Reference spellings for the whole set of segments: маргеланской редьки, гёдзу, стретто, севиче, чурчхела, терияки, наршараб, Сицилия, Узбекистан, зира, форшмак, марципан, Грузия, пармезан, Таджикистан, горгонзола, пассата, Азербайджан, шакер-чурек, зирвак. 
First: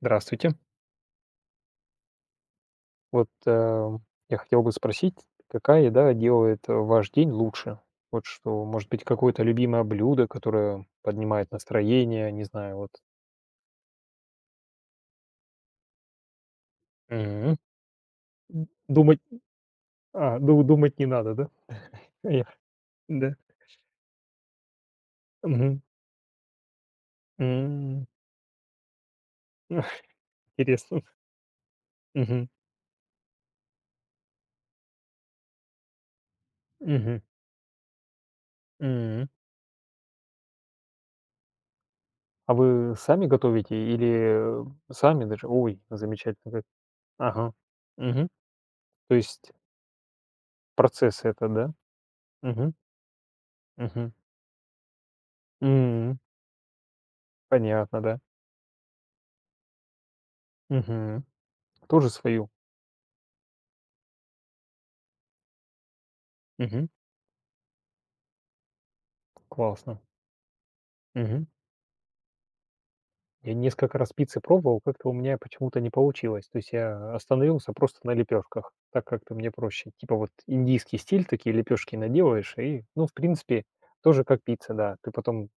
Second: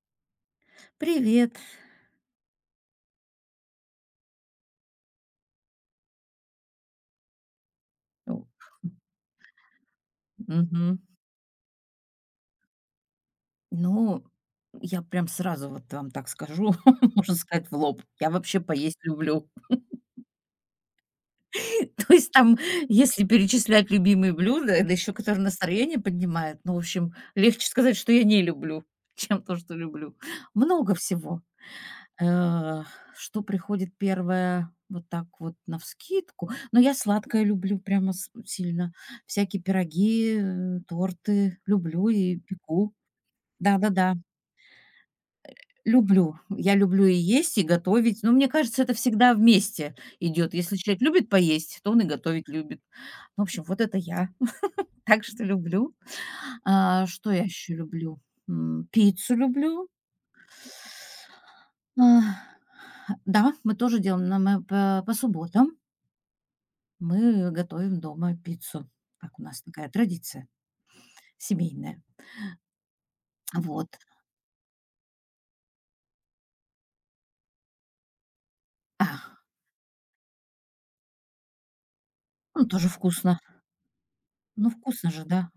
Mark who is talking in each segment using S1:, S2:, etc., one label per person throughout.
S1: Здравствуйте.
S2: Привет.
S1: Вот, э, я хотел бы спросить, какая еда делает, ваш день лучше? Вот
S2: Ну,
S1: что, может быть, какое-то любимое блюдо, которое
S2: мгм.
S1: поднимает настроение, не знаю, вот.
S2: Ну, я прям сразу вот вам так скажу, можно
S1: Мгм.
S2: сказать, в лоб. Я вообще
S1: Д
S2: поесть
S1: думать
S2: люблю.
S1: а, ду Думать не надо, да?
S2: То есть
S1: Я
S2: там, если
S1: Да.
S2: перечислять любимые блюда, это еще которые
S1: Мгм.
S2: настроение поднимают, ну, в общем, легче сказать,
S1: М.
S2: что я не люблю, чем то, что люблю. Много
S1: Интересно.
S2: всего.
S1: Мгм.
S2: Э, Что приходит первое вот так вот навскидку. Но я
S1: Мгм.
S2: сладкое люблю прямо сильно.
S1: М.
S2: Всякие пироги, торты люблю и
S1: А
S2: пеку.
S1: вы сами готовите,
S2: Да-да-да.
S1: или сами даже? Ой,
S2: Люблю.
S1: замечательно как.
S2: Я люблю и
S1: Ага.
S2: есть, и готовить.
S1: Мгм.
S2: Но мне кажется, это
S1: То
S2: всегда
S1: есть
S2: вместе идет. Если человек
S1: процесс
S2: любит
S1: это, да?
S2: поесть, то он и готовить
S1: Мгм.
S2: любит. Ну, в общем, вот это
S1: Мгм.
S2: я. Так что люблю. А, что я еще
S1: Понятно, да.
S2: люблю? Пиццу люблю.
S1: Мгм.
S2: А,
S1: Тоже свою.
S2: да, мы тоже делаем на мы по субботам.
S1: Мгм.
S2: Мы готовим дома пиццу. Так у нас такая
S1: Классно.
S2: традиция
S1: Мгм.
S2: семейная.
S1: Я
S2: Вот.
S1: несколько раз пиццы пробовал, как-то у меня почему-то не получилось. То есть я остановился просто на лепешках, так
S2: А,
S1: как-то мне проще. Типа вот индийский стиль, такие лепешки наделаешь,
S2: ну,
S1: и,
S2: тоже
S1: ну, в
S2: вкусно.
S1: принципе, тоже как
S2: Ну,
S1: пицца, да.
S2: вкусно
S1: Ты
S2: же,
S1: потом
S2: да.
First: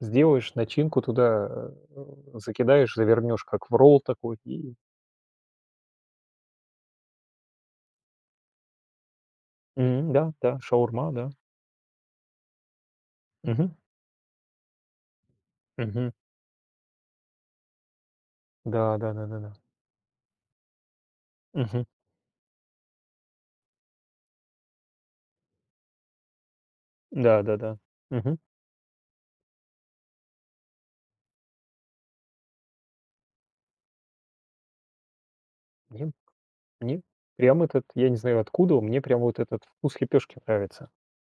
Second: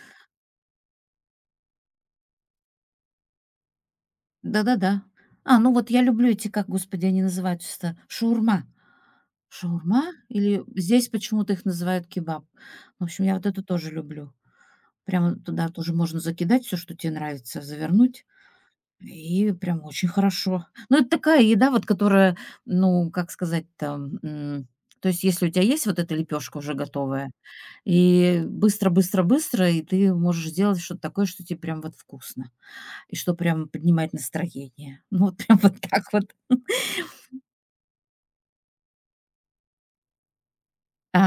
S1: сделаешь начинку туда, закидаешь, завернешь как в ролл такой. И...
S2: Да-да-да. А, ну вот я люблю эти, как, господи, они называются-то, шаурма. Шаурма
S1: М, да, да,
S2: или здесь
S1: шаурма, да.
S2: почему-то их называют кебаб. В общем, я вот это
S1: Мгм.
S2: тоже люблю. Прямо туда тоже
S1: Мгм.
S2: можно закидать все, что тебе нравится, завернуть,
S1: Да, да, да, да,
S2: и
S1: да.
S2: прям очень хорошо. Ну, это такая еда,
S1: Мгм.
S2: вот которая, ну, как сказать-то, то есть если у тебя есть вот эта лепешка уже готовая,
S1: Да, да, да. Мгм.
S2: и быстро быстро быстро, и ты можешь сделать что-то такое, что тебе прям вот вкусно. И что прям поднимает настроение. Ну, вот прям вот так
S1: Мне
S2: вот.
S1: Мне прям этот, я не знаю откуда, мне прям вот этот вкус лепешки нравится.
S2: А,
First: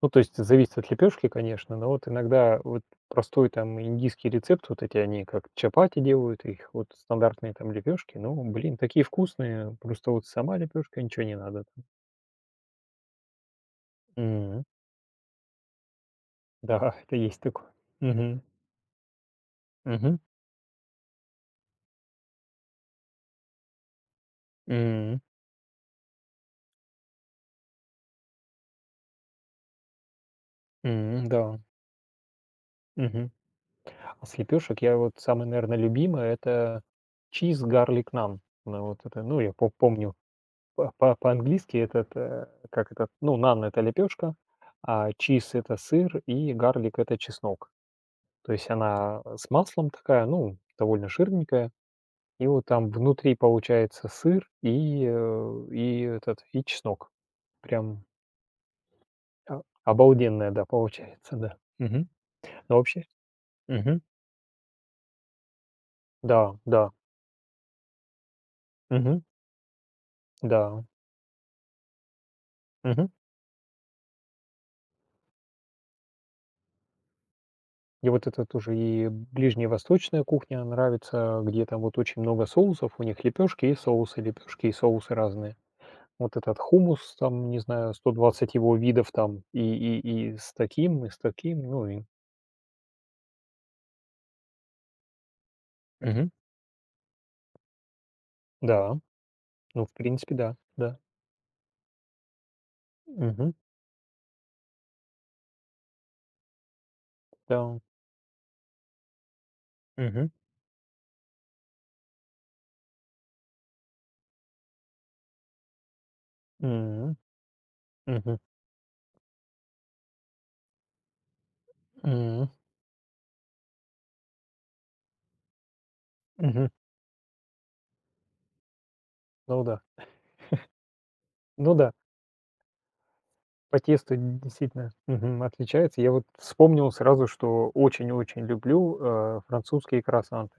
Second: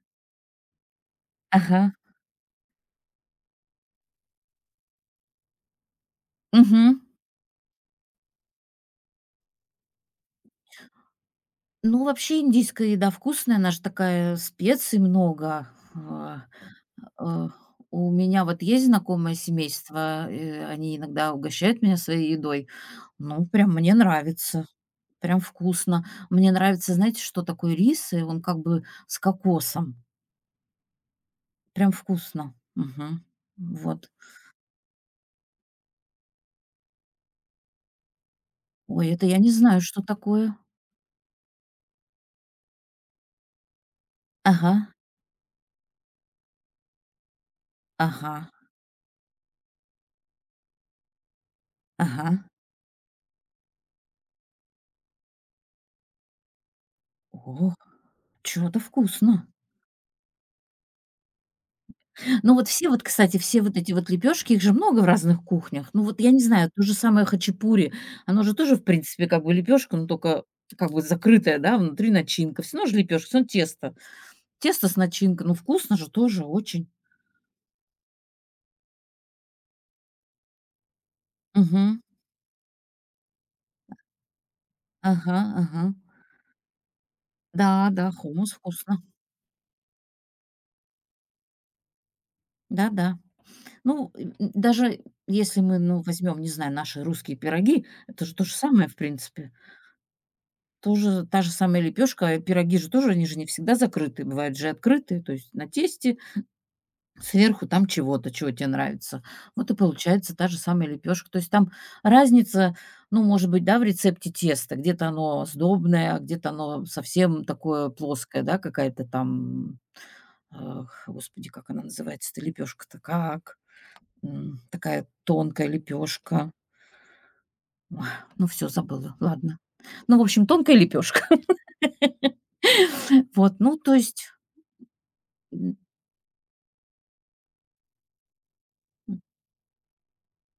S1: Ну, то есть зависит от лепешки, конечно, но
S2: ага.
S1: вот иногда вот простой там индийский рецепт, вот эти они как чапати делают, их вот
S2: Мгм.
S1: стандартные там лепешки, ну, блин, такие вкусные, просто вот сама лепешка, ничего не надо там.
S2: Ну, вообще индийская еда вкусная, она же такая, специй много. А,
S1: Да, это есть
S2: э,
S1: такое.
S2: у
S1: Мгм.
S2: меня вот есть знакомое
S1: Мгм.
S2: семейство, они иногда угощают меня своей едой. Ну, прям мне нравится.
S1: М,
S2: Прям вкусно. Мне нравится, знаете, что такое рис, и он как бы с кокосом.
S1: м, да.
S2: Прям вкусно. Мгм.
S1: Мгм.
S2: Вот.
S1: А с лепешек я вот самый, наверное, любимый это чиз гарлик нам. Ну, вот
S2: Ой,
S1: это,
S2: это я
S1: ну,
S2: не знаю, что
S1: помню.
S2: такое.
S1: По По-английски этот, как этот, ну, нан- это лепешка,
S2: Ага,
S1: а чиз- это сыр, и гарлик- это чеснок.
S2: ага.
S1: То есть она с маслом такая, ну, довольно жирненькая.
S2: Ага.
S1: И вот там внутри получается сыр, и, и чеснок.
S2: О,
S1: Прям
S2: чё-то вкусно.
S1: о Обалденная, да, получается, да. Мгм.
S2: Ну, вот
S1: Но
S2: все вот,
S1: вообще
S2: кстати, все вот эти
S1: мгм.
S2: вот лепешки их же много в разных кухнях. Ну, вот я не
S1: Да,
S2: знаю, то
S1: да.
S2: же самое хачапури, оно же тоже, в
S1: Мгм.
S2: принципе, как бы лепешка, но только
S1: Да.
S2: как бы закрытая, да, внутри начинка. Все равно же
S1: Мгм.
S2: лепешка всё равно тесто. Тесто с начинкой, ну, вкусно же тоже очень.
S1: Мне вот это тоже и ближневосточная кухня нравится, где там вот
S2: Мгм.
S1: очень много соусов, у них лепешки и соусы
S2: Ага,
S1: разные.
S2: ага.
S1: Вот этот хумус, там, не
S2: Да,
S1: знаю,
S2: да,
S1: сто
S2: хумус
S1: двадцать его
S2: вкусно.
S1: видов там, и с таким, и с таким, ну и
S2: Да-да. Ну, даже если мы, ну,
S1: мгм.
S2: возьмем, не знаю, наши русские пироги, это же то же самое, в
S1: Да,
S2: принципе.
S1: ну, в принципе, да, да.
S2: Тоже та же самая лепешка, пироги же тоже, они же не
S1: Мгм.
S2: всегда закрытые, бывают же открытые, то есть на тесте, сверху
S1: Да.
S2: там чего-то, чего тебе нравится. Вот и
S1: Мгм.
S2: получается та же самая лепешка. То есть там разница, ну, может быть, да, в рецепте теста. Где-то оно сдобное, а где-то оно
S1: М.
S2: совсем такое
S1: Мгм.
S2: плоское, да, какая-то там, ах, господи, как она называется-то,
S1: М.
S2: лепешка-то как? Такая тонкая лепешка.
S1: Мгм.
S2: Ой, ну, все забыла, ладно.
S1: Ну да.
S2: Ну, в общем, тонкая лепешка.
S1: Ну да,
S2: Вот, ну,
S1: по
S2: то
S1: тесту
S2: есть.
S1: действительно, мгм, отличается. Я вот вспомнил сразу, что очень-очень люблю, французские круассаны.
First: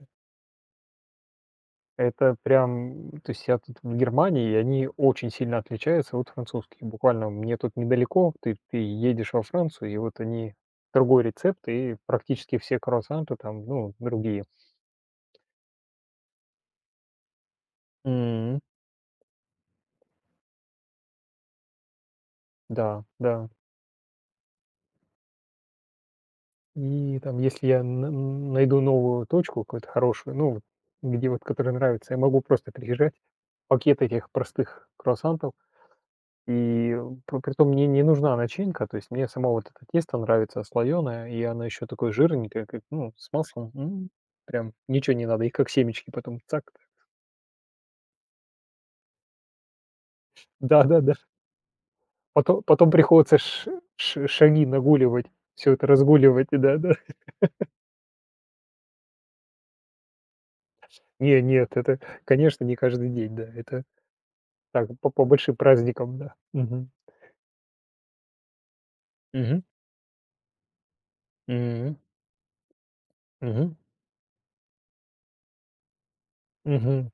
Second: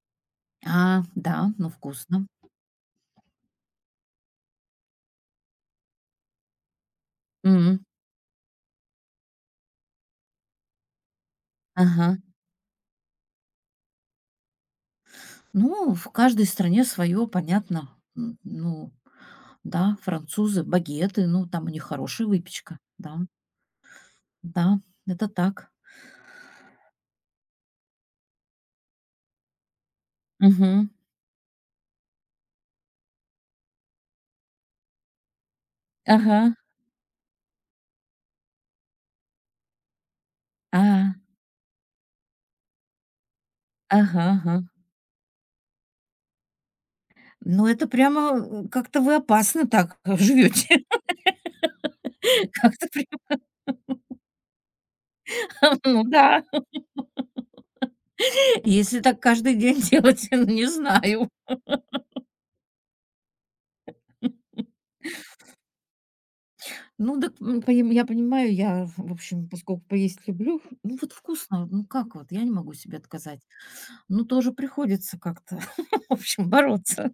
S2: А, да, ну вкусно.
S1: Это прям, то есть я тут в Германии, и они очень сильно отличаются от французских. Буквально мне тут
S2: М.
S1: недалеко, ты едешь во Францию, и вот они другой рецепт, и
S2: Ага.
S1: практически все круассанты там, ну, другие.
S2: Ну, в каждой стране свое, понятно. М,
S1: М.
S2: ну да, французы — багеты, ну, там у них хорошая выпечка.
S1: Да,
S2: Да,
S1: да.
S2: да, это так.
S1: И там, если я найду новую точку какую-то хорошую, ну, вот,
S2: Мгм.
S1: где вот, которая нравится, я могу просто приезжать, пакет этих простых круассантов.
S2: Ага.
S1: И п Притом мне не нужна начинка, то есть мне само вот это тесто нравится
S2: А.
S1: слоеное, и оно еще такое жирненькое, как, ну, с маслом, м,
S2: Ага, ага.
S1: прям ничего не надо, и как семечки потом цак.
S2: Ну, это прямо, как-то вы опасно так живете.
S1: Да-да-да. Потом
S2: Как-то
S1: потом приходится
S2: прям,
S1: ш ш шаги нагуливать, все это
S2: ну да.
S1: разгуливать, да-да.
S2: Если так каждый день делать, ну, не знаю.
S1: Не, нет, это, конечно, не каждый день, да, это так, по большим праздникам, да. Мгм.
S2: Ну так поним я понимаю, я, в общем,
S1: Мгм.
S2: поскольку поесть люблю, ну вот вкусно, ну
S1: Мгм.
S2: как вот, я не могу себе отказать.
S1: Мгм.
S2: Ну тоже приходится как-то, в общем,
S1: Мгм.
S2: бороться.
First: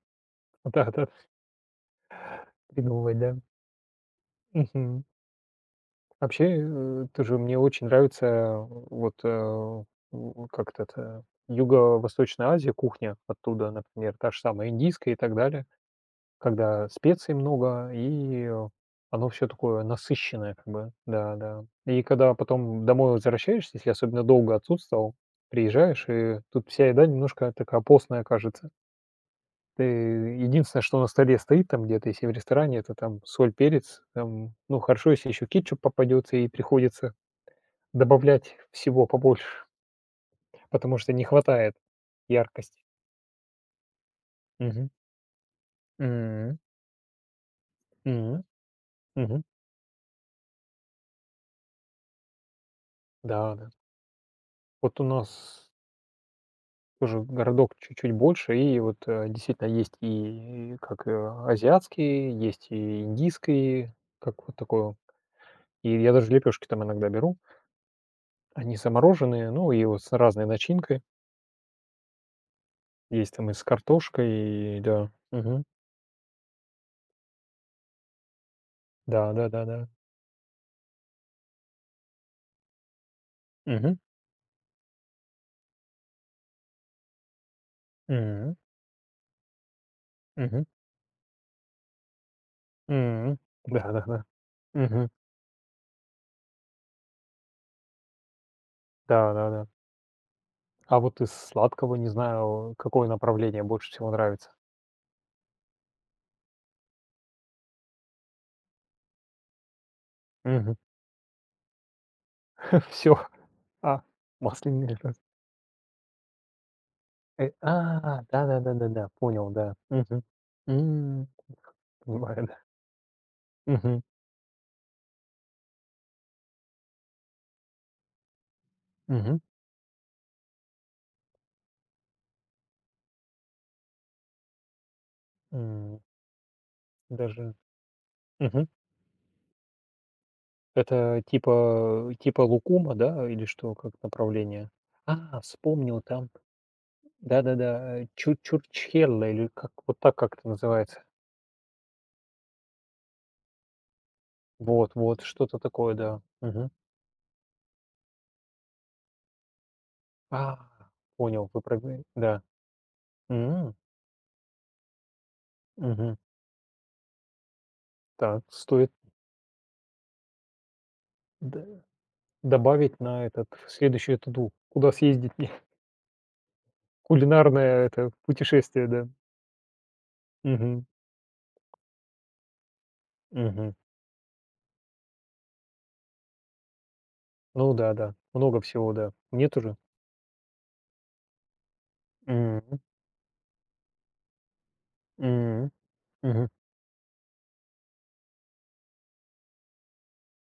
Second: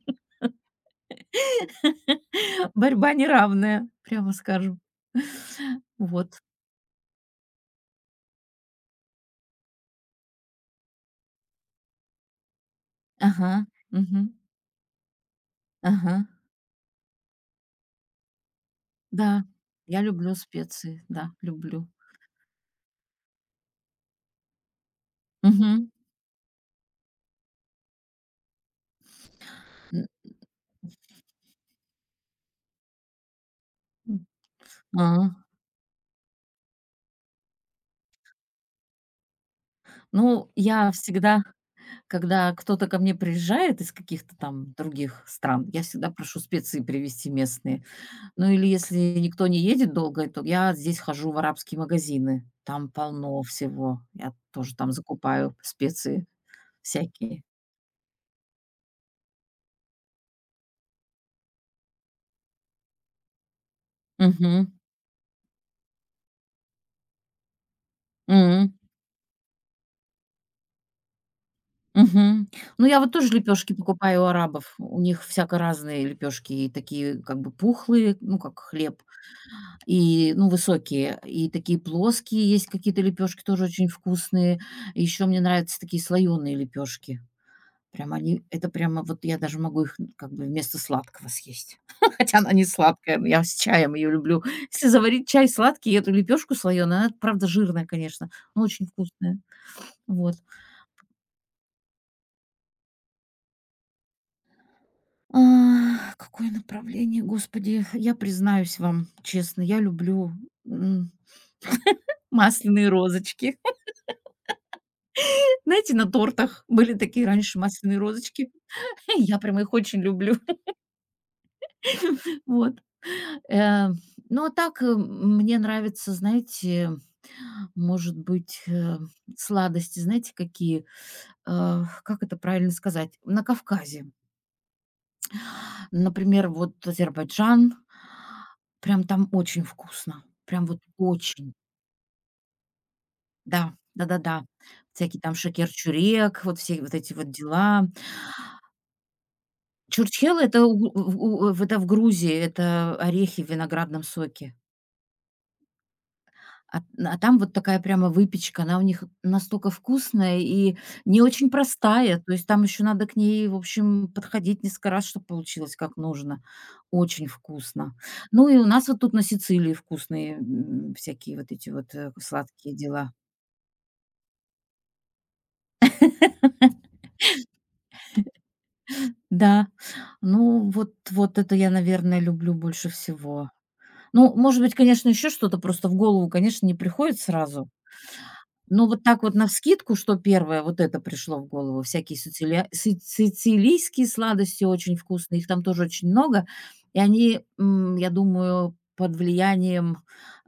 S1: Да-да,
S2: Борьба
S1: придумывать, да.
S2: неравная, прямо скажем.
S1: Мгм.
S2: Вот.
S1: Вообще, тоже мне очень нравится, э, вот, э, у как то это, Юго-Восточная Азия, кухня
S2: Ага,
S1: оттуда, например,
S2: мгм,
S1: та же самая индийская и так далее,
S2: ага.
S1: когда специй много, оно
S2: Да,
S1: все такое
S2: я люблю
S1: насыщенное как бы.
S2: специи, да,
S1: Да, да.
S2: люблю.
S1: И когда потом домой возвращаешься, если особенно долго отсутствовал,
S2: Мгм.
S1: приезжаешь, и тут вся еда немножко такая постная кажется. Ты
S2: М,
S1: единственное, что на столе стоит там где-то, если в ресторане, это там соль, перец,
S2: м.
S1: там, ну,
S2: А.
S1: хорошо, если еще кетчуп попадется, и приходится добавлять всего побольше,
S2: Ну, я
S1: потому что не
S2: всегда.
S1: хватает
S2: Когда
S1: яркости.
S2: кто-то ко мне приезжает из каких-то там
S1: Мгм.
S2: других стран, я всегда прошу
S1: М,
S2: специи привезти местные.
S1: мгм,
S2: Ну или если
S1: мгм.
S2: никто не едет долго, то я здесь хожу в арабские магазины. Там полно
S1: Да, да.
S2: всего. Я тоже там
S1: Вот у нас
S2: закупаю специи
S1: тоже
S2: всякие.
S1: городок чуть-чуть больше, и вот, действительно есть и как, азиатские, есть и индийские, как вот
S2: Мгм.
S1: такое. И я даже лепешки там иногда беру.
S2: М.
S1: Они замороженные, ну, и вот с разной начинкой.
S2: Мгм. Ну, я вот тоже
S1: Есть там и с
S2: лепешки покупаю у арабов.
S1: картошкой, и
S2: У
S1: да.
S2: них всяко
S1: Мгм.
S2: разные лепешки, и такие как бы пухлые, ну, как хлеб,
S1: Да-да-да-да.
S2: и, ну, высокие, и такие плоские есть какие-то лепешки, тоже очень
S1: Мгм.
S2: вкусные. Еще мне нравятся такие слоеные лепешки. Прям они,
S1: М,
S2: это прямо вот я даже могу их как бы
S1: мгм,
S2: вместо сладкого съесть. Хотя она не сладкая, но
S1: м.
S2: я с чаем ее
S1: Да-да-да.
S2: люблю. Если
S1: Мгм.
S2: заварить чай сладкий, и эту лепешку слоеную, она, правда, жирная, конечно, но очень
S1: Да,
S2: вкусная.
S1: да-да.
S2: Вот.
S1: А вот из сладкого не знаю, какое направление больше всего нравится?
S2: А, какое направление, господи, я признаюсь вам честно, я люблю
S1: Мгм.
S2: м, масляные
S1: Всё.
S2: розочки.
S1: А, масляный рис.
S2: Знаете, на тортах были такие раньше масляные розочки.
S1: Да-да-да-да-да,
S2: Я
S1: понял,
S2: прям
S1: да.
S2: их очень
S1: Мгм.
S2: люблю.
S1: М. Понимаю, да.
S2: Вот. Э,
S1: Мгм.
S2: ну, а так, мне нравятся, знаете, может быть,
S1: Мгм.
S2: сладости, знаете, какие? Как это правильно сказать? На Кавказе.
S1: М.
S2: Например, вот
S1: Даже
S2: Азербайджан.
S1: мгм.
S2: Прям там очень вкусно. Прям вот
S1: Это
S2: очень.
S1: типа лукума, да, или что,
S2: Да,
S1: как
S2: да-да-да.
S1: направление?
S2: Всякий там
S1: А, вспомнил, там,
S2: шакер-чурек, вот все вот эти вот дела.
S1: да-да-да, чу чурчхелле или как вот так
S2: Чурчхела —
S1: как-то
S2: это
S1: называется.
S2: в Грузии, это орехи в виноградном соке.
S1: Вот вот, что-то такое, да.
S2: А там вот такая прямо выпечка, она у них настолько вкусная
S1: А,
S2: и не
S1: понял,
S2: очень
S1: вы
S2: простая. То
S1: да.
S2: есть там еще надо к ней, в
S1: М,
S2: общем, подходить несколько раз, чтобы получилось как
S1: мгм.
S2: нужно. Очень вкусно.
S1: Так,
S2: Ну и у нас
S1: стоит
S2: вот тут на Сицилии вкусные, всякие вот
S1: д
S2: эти вот, сладкие
S1: добавить
S2: дела.
S1: на этот, в следующую to куда съездить мне? Кулинарное это путешествие, да.
S2: Да, ну
S1: Мгм,
S2: вот вот это я, наверное, люблю больше всего.
S1: мгм.
S2: Ну, может быть, конечно, еще что-то просто в голову, конечно, не приходит сразу.
S1: Ну да, да, много
S2: Ну,
S1: всего,
S2: вот
S1: да.
S2: так вот
S1: Мне тоже.
S2: навскидку, что первое, вот это пришло в голову. Всякие сицилия
S1: М,
S2: си сицилийские сладости очень вкусные, их там
S1: м,
S2: тоже очень много.
S1: мгм,
S2: И они, я думаю, под влиянием,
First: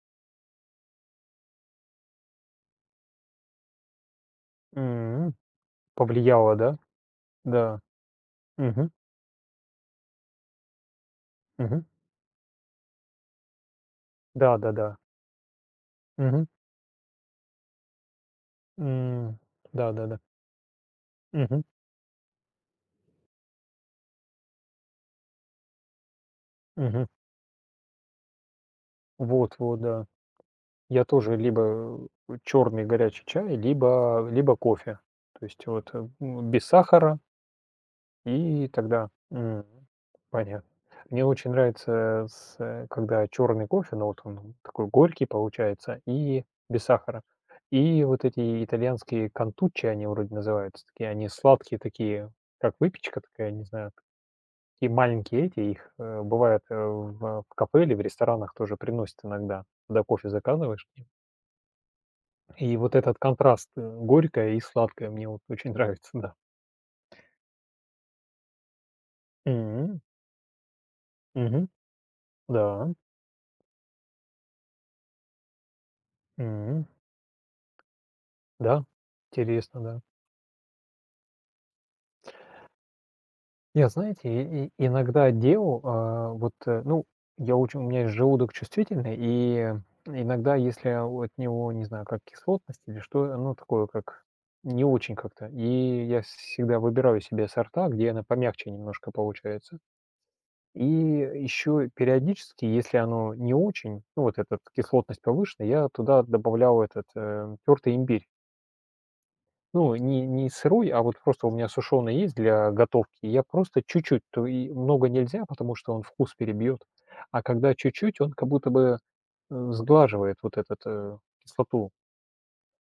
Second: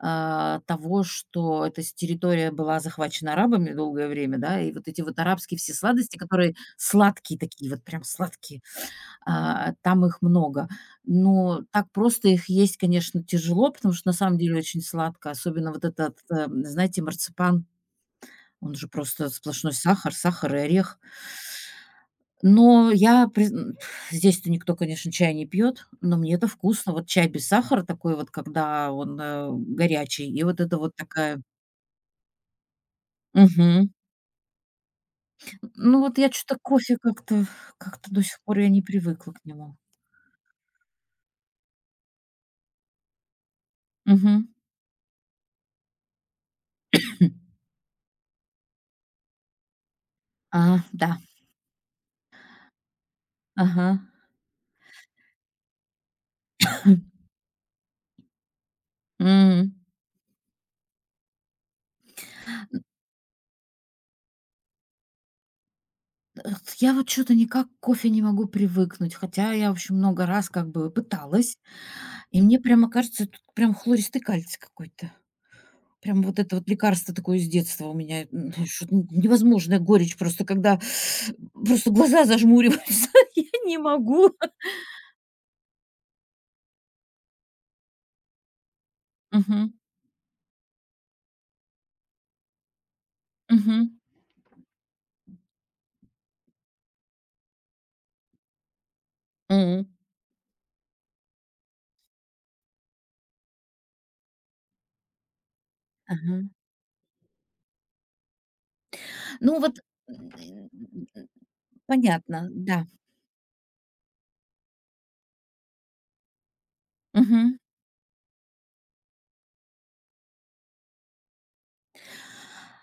S2: того, что эта с территория была захвачена арабами долгое время, да, и вот эти вот
S1: м.
S2: арабские все сладости,
S1: Повлияло,
S2: которые
S1: да?
S2: сладкие такие,
S1: Да.
S2: вот прям сладкие,
S1: Мгм,
S2: там их много. Но
S1: мгм.
S2: так просто их есть, конечно, тяжело, потому что на самом деле очень
S1: Да-да-да.
S2: сладко, особенно вот этот,
S1: Мгм,
S2: знаете, марципан, он же просто
S1: м.
S2: сплошной сахар,
S1: Да-да-да.
S2: сахар и орех.
S1: Мгм,
S2: Но я призн здесь-то никто, конечно, чай не пьет, но мне это вкусно.
S1: мгм.
S2: Вот чай без сахара такой вот, когда он,
S1: Вот, вот, да.
S2: горячий, и вот это вот
S1: Я тоже
S2: такая.
S1: либо черный горячий чай,
S2: Мгм.
S1: либо кофе. То есть вот,
S2: Ну, вот я что то
S1: без
S2: кофе
S1: сахара,
S2: как-то до сих пор
S1: и
S2: я не
S1: тогда
S2: привыкла к
S1: м,
S2: нему.
S1: понятно. Мне очень нравится когда черный кофе, но вот
S2: Мгм.
S1: он такой горький получается и без сахара. И вот эти итальянские контучи, они вроде называются,
S2: А,
S1: такие
S2: да.
S1: они сладкие такие, как выпечка такая, не
S2: Ага.
S1: знаю, такие маленькие эти, их, э, бывает, э, в кафе или в ресторанах тоже приносят иногда,
S2: М.
S1: когда кофе заказываешь. И вот этот контраст, горькое и сладкое мне вот очень нравится, да.
S2: Э, я вот что то никак к кофе не могу привыкнуть, хотя я, в общем,
S1: М,
S2: много раз как бы пыталась,
S1: мгм,
S2: и мне прямо
S1: да,
S2: кажется, тут прям хлористый кальций какой-то. Прям вот это вот
S1: м,
S2: лекарство такое с детства у меня, ну,
S1: да,
S2: что-то н невозможная
S1: интересно, да.
S2: горечь просто, когда просто глаза зажмуриваются. Я не
S1: Я,
S2: могу.
S1: знаете, иногда делал, я очень у меня есть желудок чувствительный,
S2: Мгм.
S1: и иногда, если от него, не знаю, как кислотность или что, ну, такое
S2: Мгм.
S1: как не очень как-то, и я всегда выбираю себе сорта, где она помягче немножко получается.
S2: М.
S1: И еще периодически, если оно не очень, ну, вот эта кислотность повышенная, я туда
S2: Ага.
S1: добавлял этот, тертый имбирь.
S2: Ну вот,
S1: Ну, не
S2: м,
S1: сырой, а вот просто у меня сушеный есть
S2: понятно,
S1: для
S2: да.
S1: готовки. Я просто чуть-чуть, то и много нельзя, потому что он вкус перебьет. А
S2: Мгм.
S1: когда чуть-чуть, он как будто бы сглаживает вот этот, кислоту.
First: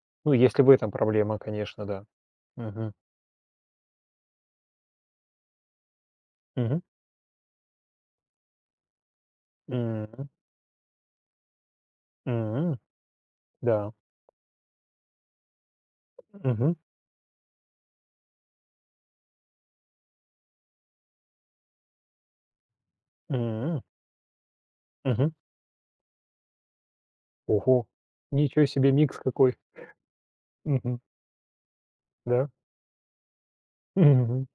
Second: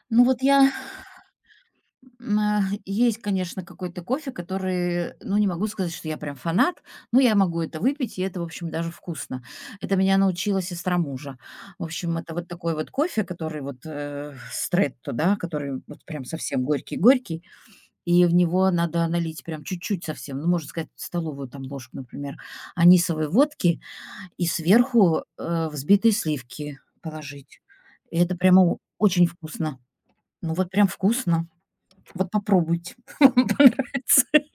S2: Ну
S1: Ну,
S2: вот
S1: если в
S2: я.
S1: этом проблема, конечно, да.
S2: М, а,
S1: Мгм.
S2: есть, конечно, какой-то кофе, который, ну, не могу сказать, что я прям
S1: Мгм.
S2: фанат, но я могу это выпить, и это, в общем, даже вкусно. Это меня
S1: М.
S2: научила сестра мужа. В общем, это вот такой
S1: М.
S2: вот кофе, который вот
S1: Да.
S2: стретто, да, который вот прям совсем
S1: Мгм.
S2: горький-горький, и в него надо налить прям чуть-чуть совсем, ну, можно сказать, столовую там ложку, например, анисовой
S1: М.
S2: водки и сверху
S1: Мгм.
S2: взбитые сливки положить.
S1: Ого,
S2: И это прямо
S1: ничего себе микс
S2: очень
S1: какой!
S2: вкусно. Ну, вот прям
S1: Мгм.
S2: вкусно. Вот
S1: Да.
S2: попробуйте, вам понравится.
S1: Мгм.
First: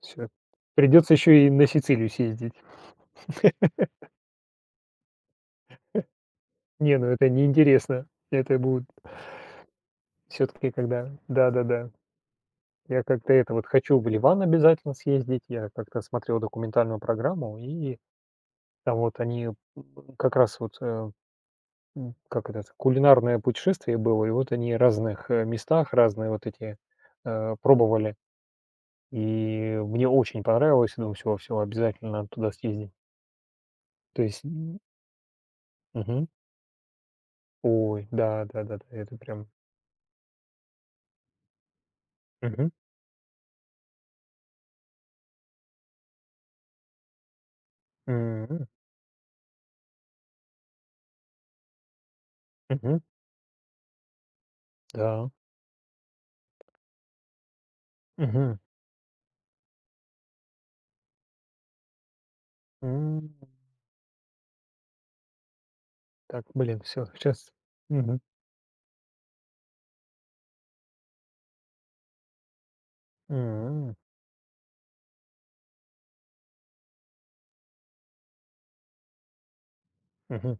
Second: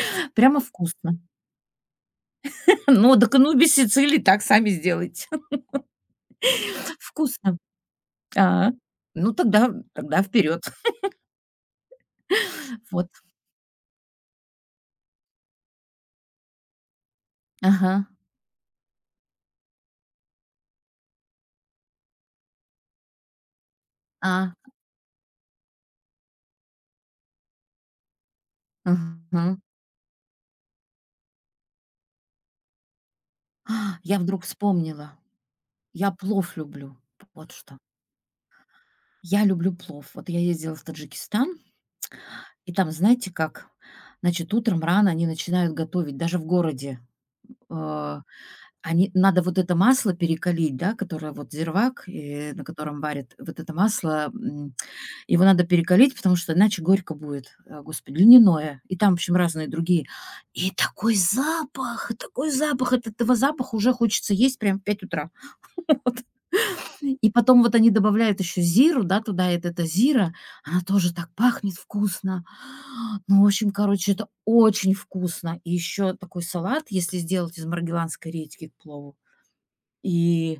S1: Всё.
S2: Прямо
S1: Придется
S2: вкусно.
S1: еще и на Сицилию съездить.
S2: Ну, дак, ну, без Сицилии так сами сделайте.
S1: Не, ну это
S2: Вкусно.
S1: неинтересно. Это
S2: А,
S1: будет
S2: ну, тогда
S1: все
S2: вперед.
S1: таки когда да-да-да. Я
S2: Вот.
S1: как-то это вот хочу в Ливан обязательно съездить. Я как-то смотрел документальную программу,
S2: Ага.
S1: и там вот они м, как раз вот, э, м, как это, кулинарное путешествие было, и вот
S2: А,
S1: они в разных, местах разные вот эти, пробовали.
S2: мгм.
S1: И мне очень понравилось. Я думаю: «Все, все обязательно надо туда съездить».
S2: А, я
S1: То
S2: вдруг
S1: есть, м,
S2: вспомнила. Я
S1: мгм.
S2: плов люблю. Вот что.
S1: Ой, да, да-да-да, это
S2: Я
S1: прям.
S2: люблю плов. Вот я ездила в Таджикистан,
S1: Мгм.
S2: и там, знаете как, значит, утром рано они начинают готовить даже в городе, э,
S1: М,
S2: Они надо вот это масло перекалить, да, которое вот зирвак, на
S1: мгм.
S2: котором варят, вот это масло,
S1: Да.
S2: его надо перекалить, потому что иначе горько будет. А, господи,
S1: Мгм.
S2: льняное. И там, в общем, разные другие. И такой запах, такой запах. От
S1: М.
S2: этого запаха уже хочется есть прям в 5 утра.
S1: Так, блин, все,
S2: И
S1: сейчас.
S2: потом вот они
S1: Мгм.
S2: добавляют еще зиру, да, туда. Эта зира, она тоже так пахнет вкусно. Ну, в общем,
S1: М,
S2: короче, это очень вкусно. И еще такой салат, если сделать из маргеланской редьки к плову.
S1: мгм.
S2: И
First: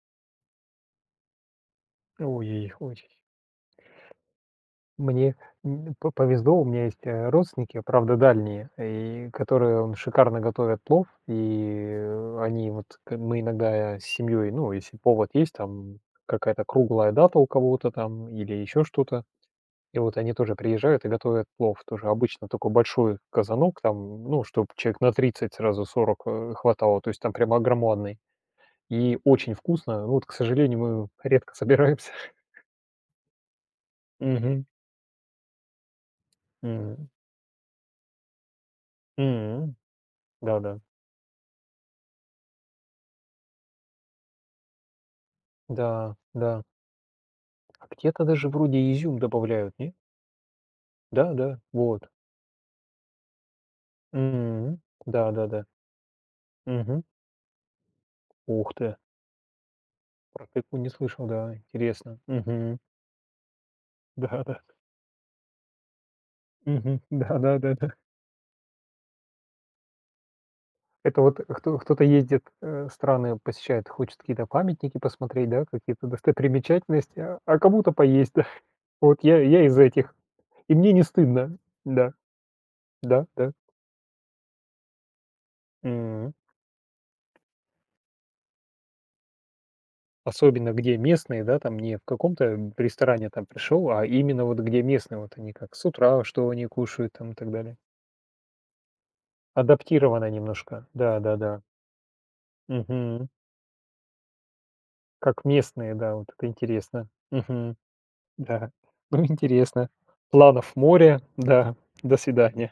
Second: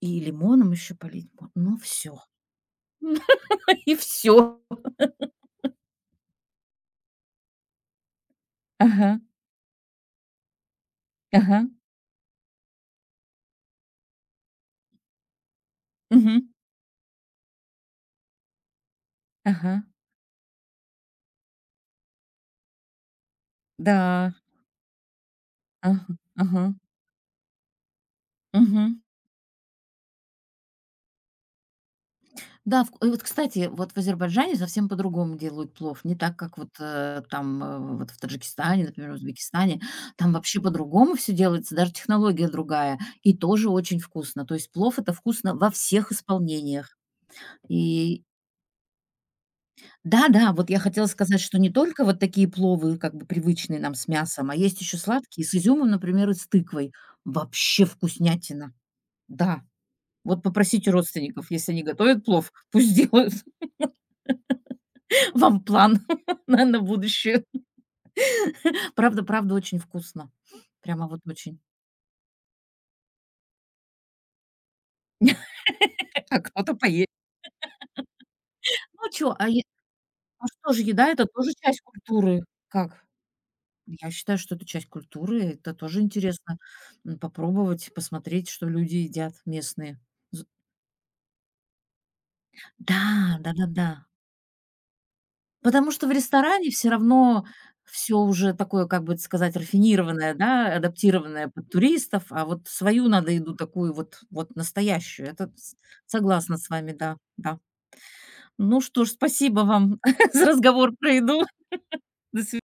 S2: И лимоном еще полить мо ну, всё.
S1: Ой-ой,
S2: И все.
S1: мне, м, по повезло, у меня есть, родственники, правда, дальние,
S2: Ага,
S1: и которые, шикарно готовят плов,
S2: ага,
S1: они вот к мы иногда с семьей, ну, если повод есть, там
S2: мгм,
S1: какая-то круглая дата у кого-то там или еще что-то.
S2: ага,
S1: И вот они тоже приезжают и готовят плов. Тоже обычно такой большой казанок, там,
S2: да,
S1: ну, чтобы человек на 30, сразу
S2: ага,
S1: 40,
S2: ага,
S1: хватало. То есть там прямо громадный.
S2: мгм.
S1: И очень вкусно. Ну вот, к сожалению, мы редко собираемся.
S2: Да, вк и вот, кстати, вот в Азербайджане
S1: Мгм.
S2: совсем по-другому делают плов. Не так, как вот,
S1: М.
S2: там, вот в Таджикистане, например, в
S1: М.
S2: Узбекистане. Там вообще
S1: Да-да.
S2: по-другому все делается, даже технология другая. И тоже очень вкусно. То есть плов — это вкусно во всех
S1: Да, да.
S2: исполнениях.
S1: А
S2: И
S1: где-то даже вроде изюм добавляют, не?
S2: Да-да, вот я хотела сказать, что
S1: Да-да,
S2: не только
S1: вот.
S2: вот такие пловы, как бы привычные нам с мясом, а
S1: М.
S2: есть еще сладкие с
S1: Да-да-да.
S2: изюмом, например, и с тыквой.
S1: Мгм.
S2: Вообще
S1: Ух
S2: вкуснятина.
S1: ты!
S2: Да, вот
S1: Про тыкву не
S2: попросите
S1: слышал,
S2: родственников,
S1: да,
S2: если они
S1: интересно.
S2: готовят плов,
S1: Мгм.
S2: пусть делают
S1: Да-да.
S2: вам план на
S1: Мгм.
S2: будущее.
S1: Да-да-да-да.
S2: Правда правда очень вкусно. Прямо вот
S1: Это вот
S2: очень.
S1: кто-то ездит, страны посещает, хочет какие-то памятники посмотреть, да, какие-то
S2: А кто-то поедет?
S1: достопримечательности, а кому-то поесть, да.
S2: Ну
S1: Вот
S2: что,
S1: я
S2: а е
S1: я из этих.
S2: а что
S1: И
S2: же,
S1: мне не
S2: еда — это тоже
S1: стыдно.
S2: часть
S1: Да,
S2: культуры. Как?
S1: да, да.
S2: Я считаю, что это часть культуры. Это тоже
S1: Мгм.
S2: интересно, попробовать, посмотреть, что люди едят местные. З
S1: Особенно где местные, да, там не в каком-то ресторане
S2: Да,
S1: там пришел,
S2: да-да-да.
S1: а именно вот где местные, вот они как с
S2: Потому что в
S1: утра, что они
S2: ресторане все
S1: кушают там и
S2: равно
S1: так далее.
S2: все уже такое, как бы это сказать,
S1: Адаптировано
S2: рафинированное, да,
S1: немножко.
S2: адаптированное
S1: Да-да-да.
S2: под туристов, а вот свою
S1: Мгм.
S2: надо еду такую вот настоящую.
S1: Как
S2: Это с
S1: местные, да, вот это
S2: согласна с вами,
S1: интересно.
S2: да, да.
S1: Мгм. Да.
S2: Ну что ж,
S1: Ну,
S2: спасибо
S1: интересно.
S2: вам за
S1: Планов
S2: разговор про
S1: море.
S2: еду.
S1: Да. До
S2: До сви
S1: свидания.